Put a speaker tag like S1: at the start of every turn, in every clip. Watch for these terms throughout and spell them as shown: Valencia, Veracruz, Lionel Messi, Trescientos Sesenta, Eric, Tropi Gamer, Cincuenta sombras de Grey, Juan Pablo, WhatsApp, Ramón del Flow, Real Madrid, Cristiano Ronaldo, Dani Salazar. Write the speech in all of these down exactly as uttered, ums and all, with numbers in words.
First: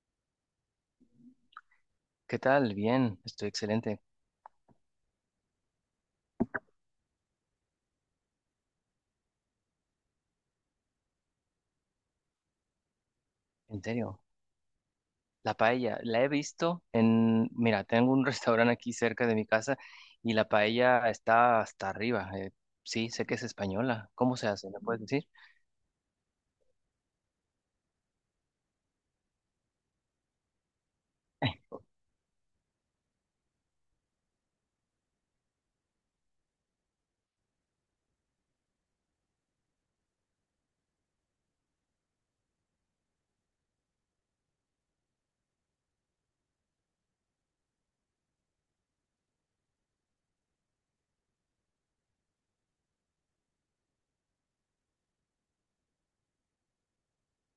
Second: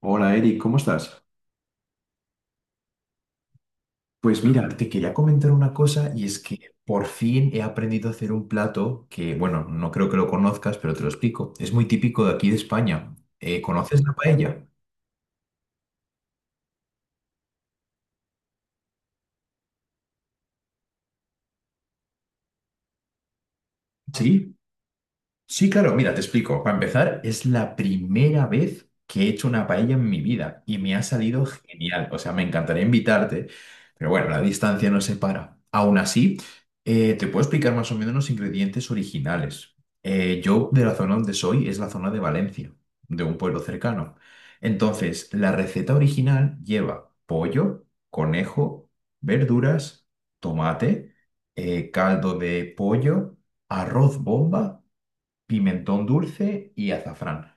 S1: Hola Eric, ¿cómo estás?
S2: ¿Qué tal? Bien, estoy excelente,
S1: Pues mira, te quería comentar una cosa y es que por fin he aprendido a hacer un plato que, bueno, no creo que lo conozcas, pero te lo explico. Es muy típico de aquí de España. Eh,
S2: en
S1: ¿conoces la
S2: serio.
S1: paella?
S2: La paella, la he visto en, mira, tengo un restaurante aquí cerca de mi casa y la paella está hasta arriba. eh, sí, sé que es española. ¿Cómo se
S1: Sí.
S2: hace? ¿Me puedes decir?
S1: Sí, claro, mira, te explico. Para empezar, es la primera vez que he hecho una paella en mi vida y me ha salido genial. O sea, me encantaría invitarte, pero bueno, la distancia nos separa. Aún así, eh, te puedo explicar más o menos los ingredientes originales. Eh, yo, de la zona donde soy, es la zona de Valencia, de un pueblo cercano. Entonces, la receta original lleva pollo, conejo, verduras, tomate, eh, caldo de pollo, arroz bomba, pimentón dulce y azafrán.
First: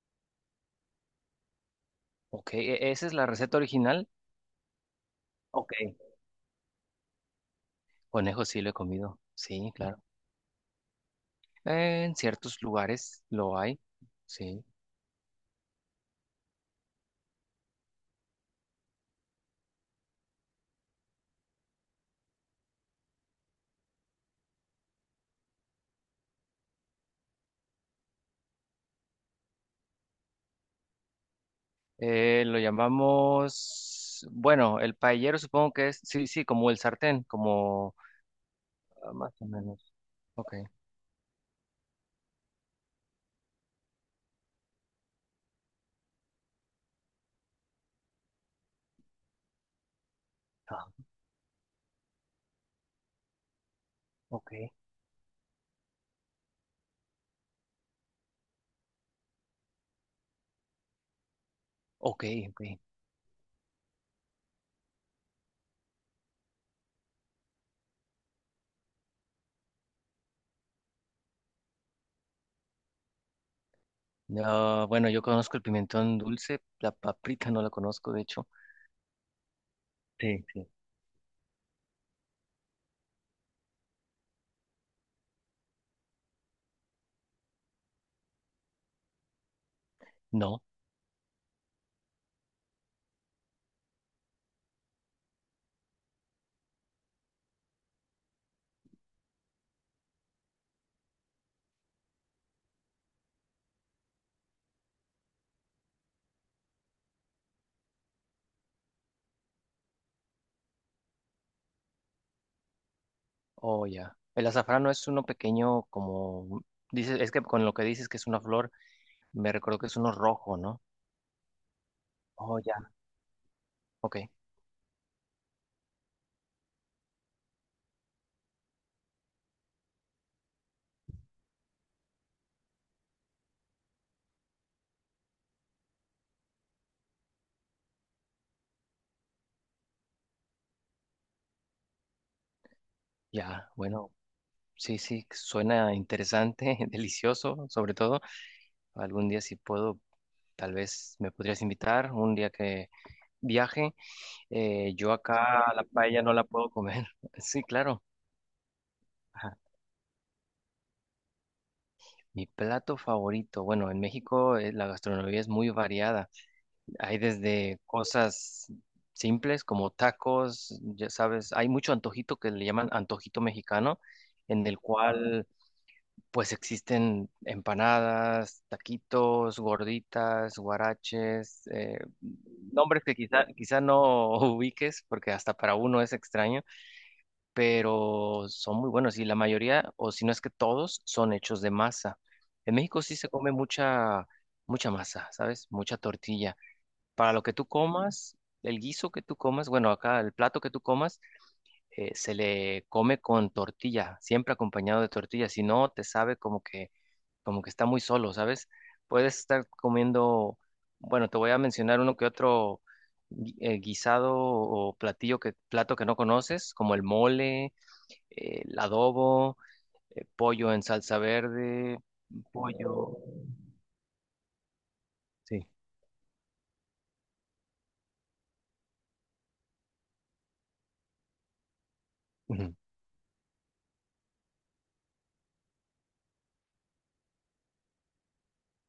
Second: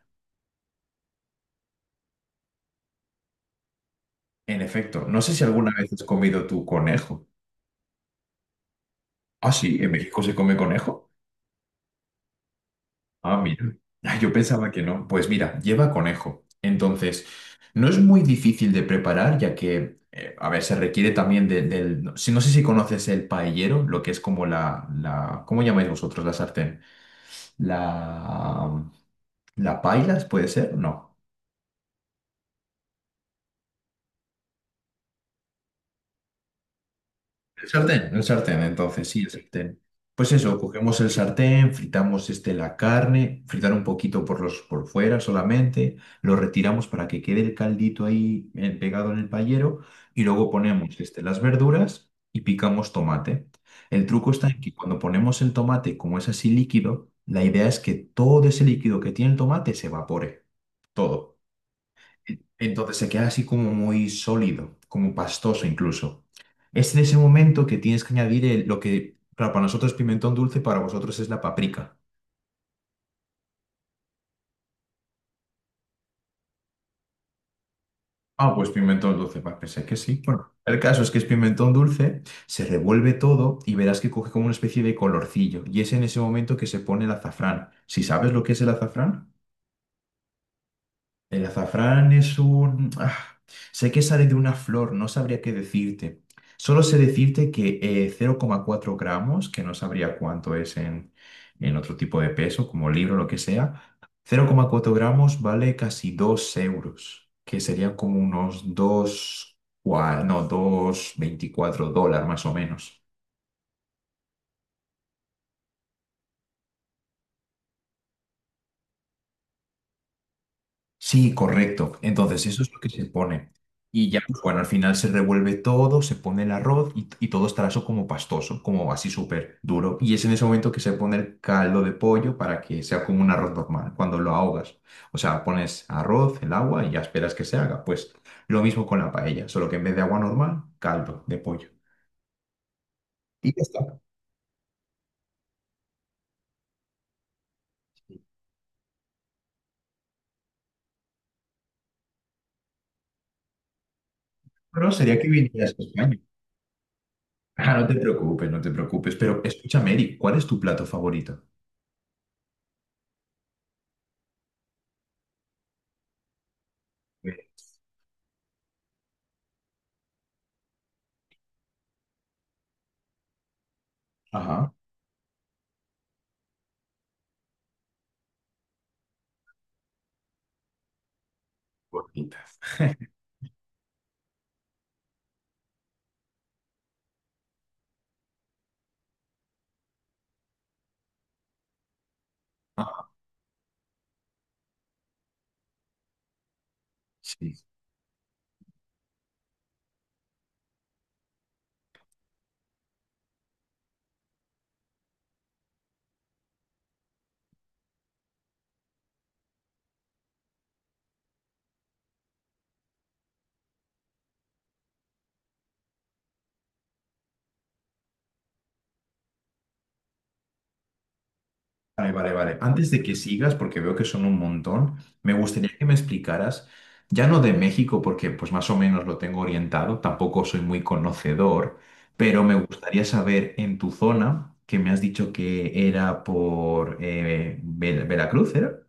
S2: Ok, ¿e- ¿esa es la receta original?
S1: En efecto, no sé si alguna
S2: Ok.
S1: vez has comido tu conejo.
S2: Conejo sí lo he comido,
S1: Ah,
S2: sí,
S1: sí, ¿en
S2: claro.
S1: México se come conejo?
S2: Eh, en ciertos lugares
S1: Ah,
S2: lo
S1: mira.
S2: hay,
S1: Ah, yo
S2: sí.
S1: pensaba que no. Pues mira, lleva conejo. Entonces, no es muy difícil de preparar, ya que, eh, a ver, se requiere también de- del. No, si- no sé si conoces el paellero, lo que es como la, la... ¿Cómo llamáis vosotros la sartén? La... ¿La pailas puede ser? No.
S2: Eh, lo llamamos, bueno, el paellero supongo que es, sí, sí, como el sartén,
S1: El
S2: como
S1: sartén, el sartén, entonces,
S2: ah,
S1: sí, el
S2: más o menos.
S1: sartén. Pues
S2: Ok.
S1: eso, cogemos el sartén, fritamos este, la carne, fritar un poquito por los, por fuera solamente, lo retiramos para que quede el caldito ahí eh, pegado en el payero y luego ponemos este, las verduras y picamos tomate. El truco está
S2: Ok,
S1: en que cuando ponemos el tomate, como es así líquido, la idea es que todo ese líquido que tiene el tomate se evapore, todo.
S2: ok, ok.
S1: Entonces se queda así como muy sólido, como pastoso incluso. Es en ese momento que tienes que añadir el- lo que, claro, para nosotros es pimentón dulce, para vosotros es la paprika.
S2: No, bueno, yo conozco el pimentón dulce, la paprika no la conozco, de hecho.
S1: Ah, pues pimentón dulce, va, pensé que sí.
S2: Sí,
S1: Bueno,
S2: sí.
S1: el caso es que es pimentón dulce, se revuelve todo y verás que coge como una especie de colorcillo. Y es en ese momento que se pone el azafrán. Si ¿sabes lo que es el azafrán?
S2: No,
S1: El azafrán es un... ah, Sé que sale de una flor, no sabría qué decirte. Solo sé decirte que eh, cero coma cuatro gramos, que no sabría cuánto es en, en otro tipo de peso, como libro o lo que sea. Cero coma cuatro gramos vale casi dos euros, que serían como unos dos cua- no, dos coma veinticuatro dólares más o menos.
S2: oh, ya. El azafrán no es uno pequeño como dices, es que con lo que dices que es una flor, me recuerdo que es uno rojo, ¿no?
S1: Sí, correcto. Entonces,
S2: Oh,
S1: eso es lo que
S2: ya.
S1: se pone. Y ya,
S2: Ok,
S1: pues bueno, al final se revuelve todo, se pone el arroz y, y todo estará eso como pastoso, como así súper duro. Y es en ese momento que se pone el caldo de pollo para que sea como un arroz normal, cuando lo ahogas. O sea, pones arroz, el agua y ya esperas que se haga. Pues lo mismo con la paella, solo que en vez de agua normal, caldo de pollo. Y ya
S2: ya,
S1: está.
S2: bueno, sí, sí, suena interesante, delicioso, sobre todo. Algún día si puedo, tal vez me podrías invitar, un día que viaje.
S1: Pero
S2: Eh, yo
S1: sería que
S2: acá
S1: vinieras a
S2: la
S1: España.
S2: paella no la puedo comer. Sí,
S1: Ah, no te
S2: claro.
S1: preocupes, no te preocupes. Pero escúchame, Eric, ¿cuál es tu plato favorito?
S2: Mi plato favorito, bueno, en México eh, la gastronomía es muy variada. Hay
S1: Eh,
S2: desde cosas simples como tacos, ya sabes, hay mucho antojito que le llaman antojito mexicano, en
S1: Ajá.
S2: el cual pues existen empanadas, taquitos, gorditas, guaraches, eh,
S1: Gorditas.
S2: nombres que quizá, quizá no ubiques porque hasta para uno es extraño, pero son muy buenos y la mayoría, o si no es que todos, son hechos de masa. En México sí se come mucha, mucha masa, ¿sabes? Mucha tortilla. Para lo que
S1: Sí.
S2: tú comas, el guiso que tú comas, bueno, acá el plato que tú comas, eh, se le come con tortilla, siempre acompañado de tortilla, si no, te sabe como que, como que está muy solo, ¿sabes? Puedes estar comiendo, bueno, te voy a mencionar uno que otro gui- eh, guisado o platillo que, plato que no conoces, como el mole, eh, el adobo, eh, pollo en salsa verde,
S1: Vale, vale, vale. Antes de que
S2: pollo.
S1: sigas, porque veo que son un montón, me
S2: Sí.
S1: gustaría que me explicaras, ya no de México, porque pues más o menos lo tengo orientado, tampoco soy muy conocedor, pero me
S2: Ujú,
S1: gustaría saber en tu zona, que me has dicho que era por eh, Ve- Veracruz, ¿era?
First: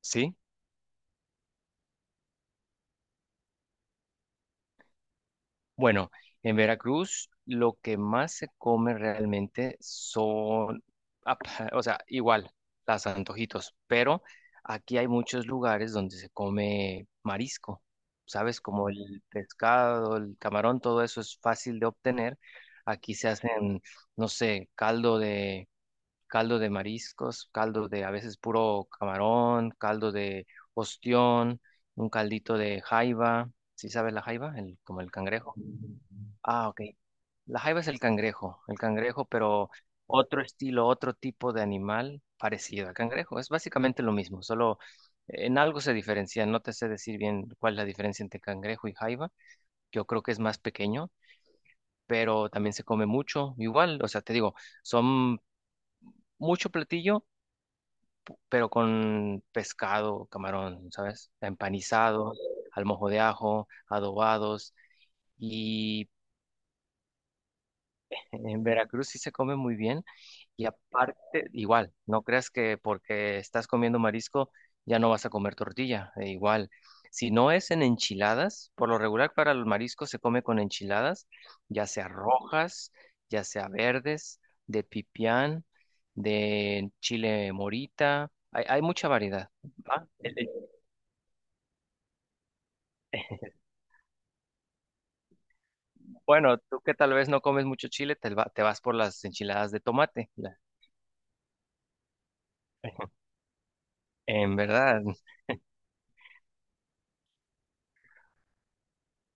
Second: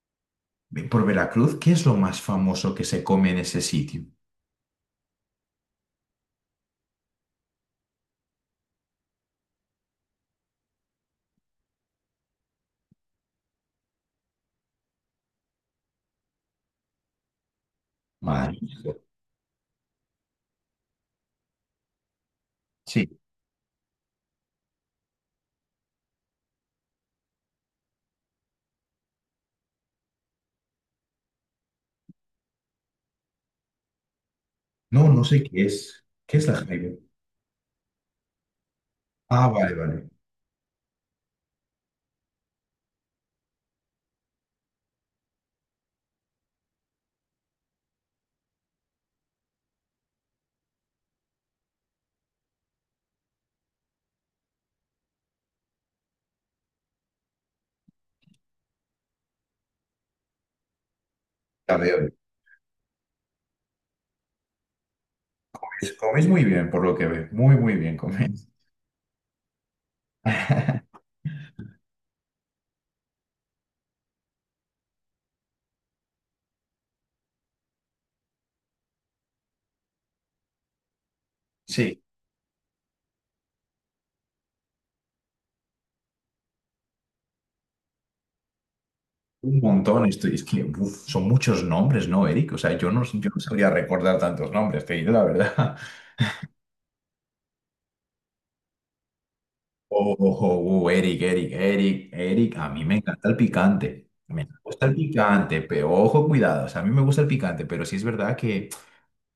S2: sí.
S1: Ve- Por Veracruz, ¿qué es lo más famoso que se come en ese sitio?
S2: Bueno, en Veracruz lo que más se come realmente son, ap- o sea, igual, las antojitos, pero aquí hay muchos lugares donde se come marisco, ¿sabes? Como
S1: Marisco.
S2: el pescado, el camarón, todo eso es fácil de obtener. Aquí
S1: Sí.
S2: se hacen, no sé, caldo de caldo de mariscos, caldo de a veces puro camarón, caldo de ostión, un caldito de jaiba. ¿Sí sabes la jaiba? El, como
S1: No,
S2: el
S1: no sé
S2: cangrejo.
S1: qué es. ¿Qué es la
S2: Ah, ok.
S1: jaiba?
S2: La jaiba es el cangrejo, el cangrejo,
S1: Ah,
S2: pero
S1: vale, vale.
S2: otro estilo, otro tipo de animal parecido al cangrejo. Es básicamente lo mismo, solo en algo se diferencia. No te sé decir bien cuál es la diferencia entre cangrejo y jaiba. Yo creo que es más pequeño, pero también se come mucho, igual. O sea, te digo, son mucho platillo pero con pescado, camarón, ¿sabes?
S1: La veo.
S2: Empanizado, al mojo de ajo, adobados.
S1: Pues
S2: Y
S1: coméis muy bien, por lo que veo. Muy, muy bien coméis.
S2: en Veracruz sí se come muy bien. Y aparte, igual, no creas que porque estás comiendo marisco ya no vas a comer tortilla, e igual. Si no es en enchiladas, por lo regular para los mariscos se come con enchiladas, ya
S1: Sí,
S2: sea rojas, ya sea verdes, de pipián, de chile morita, hay, hay mucha variedad.
S1: un montón.
S2: ¿Va? El,
S1: Estoy, es
S2: el
S1: que uf, son muchos nombres, ¿no, Eric? O sea, yo no, yo no sabría recordar tantos nombres, te digo la verdad.
S2: bueno, tú que tal vez no comes mucho chile, te, va- te vas por las enchiladas de
S1: Oh,
S2: tomate.
S1: oh,
S2: la-
S1: oh, oh, Eric, Eric, Eric, Eric. A mí me encanta el picante. Me
S2: En
S1: gusta el
S2: verdad,
S1: picante, pero ojo, cuidado. O sea, a mí me gusta el picante, pero sí es verdad que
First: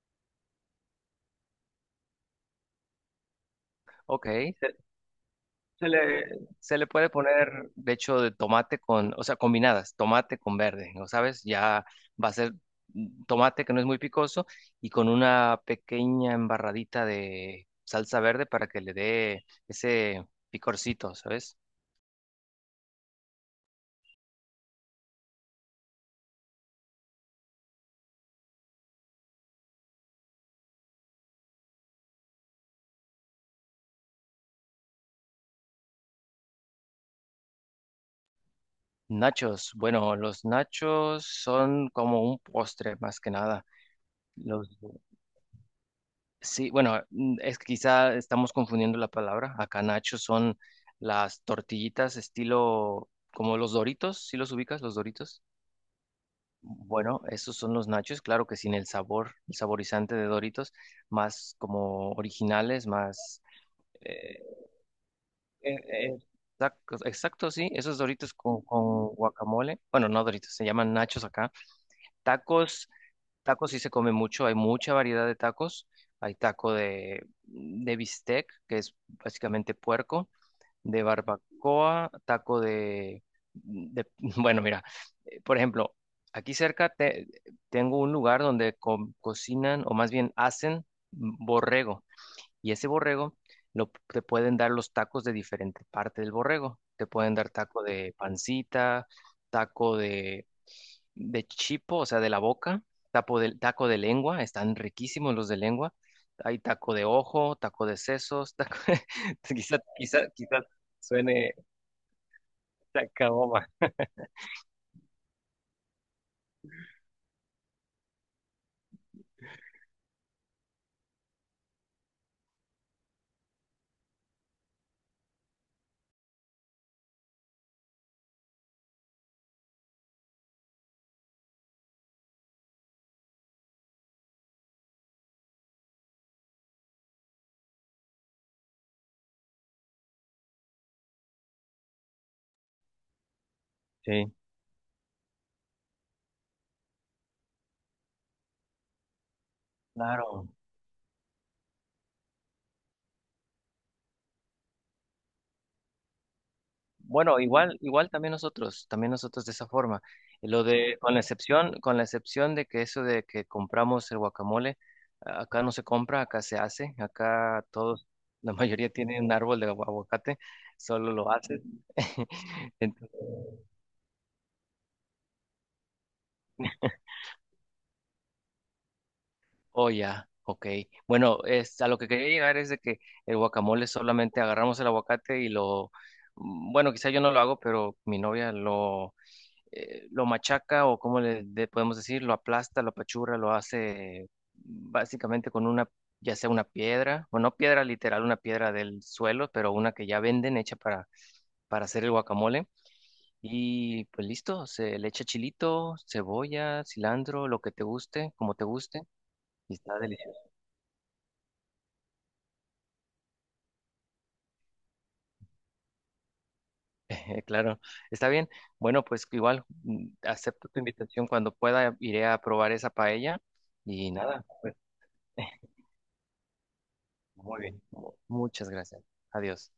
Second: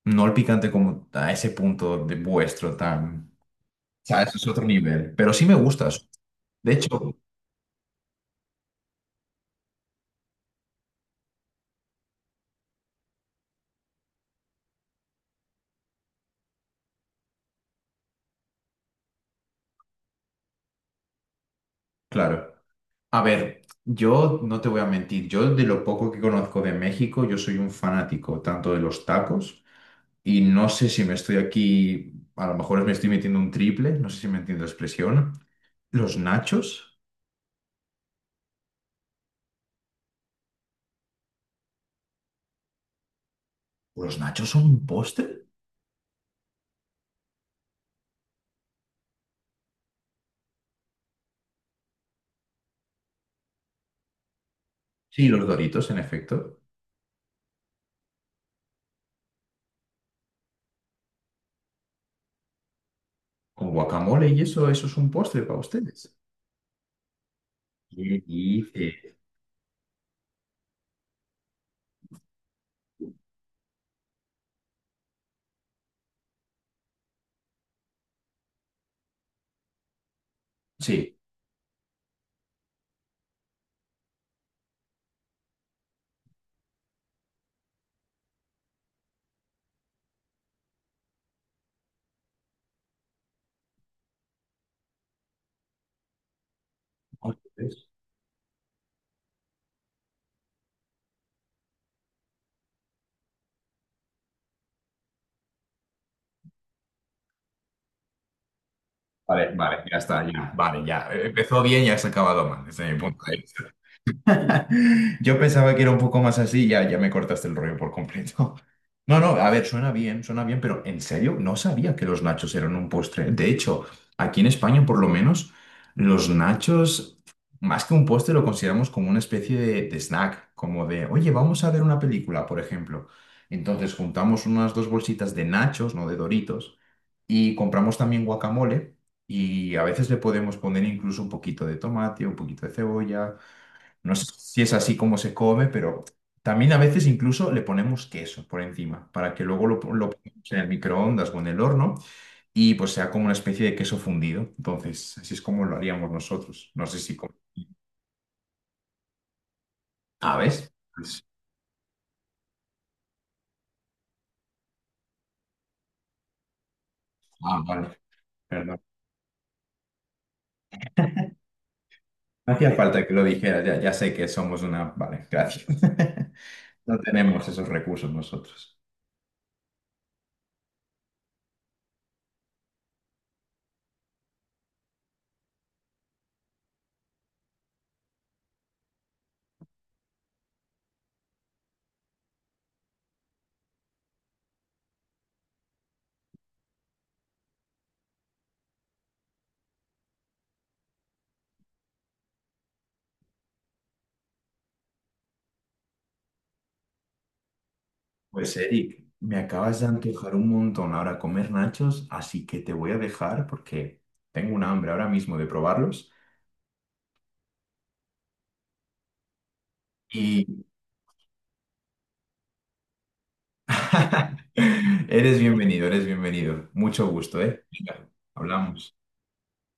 S1: no el picante como a ese punto de vuestro tan. O sea,
S2: ok.
S1: eso es otro
S2: Se,
S1: nivel. Pero sí me gusta.
S2: se le,
S1: De
S2: se le puede
S1: hecho,
S2: poner, de hecho, de tomate con, o sea, combinadas, tomate con verde, ¿no sabes? Ya va a ser mm, tomate que no es muy picoso y con una pequeña embarradita de salsa verde para que le dé ese picorcito, ¿sabes?
S1: claro. A ver, yo no te voy a mentir, yo de lo poco que conozco de México, yo soy un fanático tanto de los tacos y no sé si me estoy aquí, a lo mejor me estoy metiendo un triple, no sé si me entiendo la expresión. ¿Los nachos?
S2: Nachos, bueno, los nachos son como un postre más que nada.
S1: ¿Los nachos son
S2: Los
S1: un postre?
S2: Sí, bueno, mm, es que quizá estamos confundiendo la palabra. Acá nachos son las tortillitas estilo como los Doritos. ¿Sí los ubicas, los
S1: Sí,
S2: Doritos?
S1: los Doritos, en efecto.
S2: Bueno, esos son los nachos, claro que sin el sabor, el saborizante de Doritos, más como originales, más.
S1: Con guacamole
S2: eh,
S1: y eso, eso es un postre para
S2: eh,
S1: ustedes.
S2: eh, exacto, exacto, sí, esos
S1: ¿Qué
S2: Doritos con, con
S1: dice?
S2: guacamole, bueno, no Doritos, se llaman nachos acá. Tacos, tacos sí se come mucho, hay mucha variedad de tacos. Hay taco de, de bistec, que es básicamente puerco, de
S1: Sí.
S2: barbacoa, taco de, de- bueno, mira, eh, por ejemplo, aquí cerca te- tengo un lugar donde co- cocinan o más bien hacen borrego. Y ese borrego lo, te pueden dar los tacos de diferente parte del borrego. Te pueden dar taco de pancita, taco de de chipo, o sea, de la boca, tapo de- taco de lengua, están riquísimos los de lengua. Hay taco de ojo, taco de sesos, taco
S1: Vale,
S2: quizá,
S1: vale, ya
S2: quizá,
S1: está, ya.
S2: quizá
S1: Vale, ya.
S2: suene
S1: Empezó bien y has acabado mal, desde mi punto de
S2: tacaboma.
S1: vista. Yo pensaba que era un poco más así, ya, ya, me cortaste el rollo por completo. No, no, a ver, suena bien, suena bien, pero en serio, no sabía que los nachos eran un postre. De hecho, aquí en España, por lo menos, los nachos, más que un postre, lo consideramos como una especie de, de snack, como de, oye, vamos a ver una película, por ejemplo. Entonces, juntamos unas dos bolsitas de nachos, no de Doritos, y compramos también guacamole, y a veces le podemos poner incluso un poquito de tomate, un poquito de cebolla. No sé
S2: Sí,
S1: si es así como se come, pero también a veces incluso le ponemos queso por encima para que luego lo, lo pongamos
S2: claro.
S1: en el microondas o en el horno y pues sea como una especie de queso fundido. Entonces, así es como lo haríamos nosotros. No sé si... como-
S2: Bueno, igual, igual también nosotros, también nosotros de esa forma.
S1: Ah,
S2: Lo
S1: ¿ves?
S2: de, con la
S1: Pues-
S2: excepción, con la excepción de que eso de que compramos el guacamole, a- acá no se compra, acá se hace,
S1: ah,
S2: acá
S1: vale,
S2: todos, la
S1: perdón.
S2: mayoría tienen un árbol de agu- aguacate, solo lo hacen.
S1: No hacía falta que lo dijeras, ya, ya, sé que somos una... Vale, gracias. No tenemos esos recursos nosotros.
S2: Oh, ya, ok. Bueno, es, a lo que quería llegar es de que el guacamole solamente agarramos el aguacate y lo, mm, bueno, quizá yo no lo hago, pero mi novia lo, eh, lo machaca o como le de- podemos decir, lo aplasta, lo apachurra, lo hace básicamente con una, ya sea una piedra, o no piedra literal, una piedra del suelo, pero una que ya venden hecha para, para hacer el guacamole. Y pues listo, se le echa chilito, cebolla, cilantro, lo que te guste, como
S1: Pues
S2: te guste,
S1: Eric, me
S2: y
S1: acabas de
S2: está
S1: antojar
S2: delicioso.
S1: un montón ahora comer nachos, así que te voy a dejar porque tengo un hambre ahora mismo de probarlos.
S2: Eh, Claro, está bien. Bueno, pues igual mm,
S1: Y
S2: acepto tu invitación. Cuando pueda, iré a probar esa paella y nada, pues,
S1: eres bienvenido, eres bienvenido. Mucho gusto,
S2: muy
S1: ¿eh?
S2: bien.
S1: Venga,
S2: Mu- Muchas
S1: hablamos.
S2: gracias. Adiós.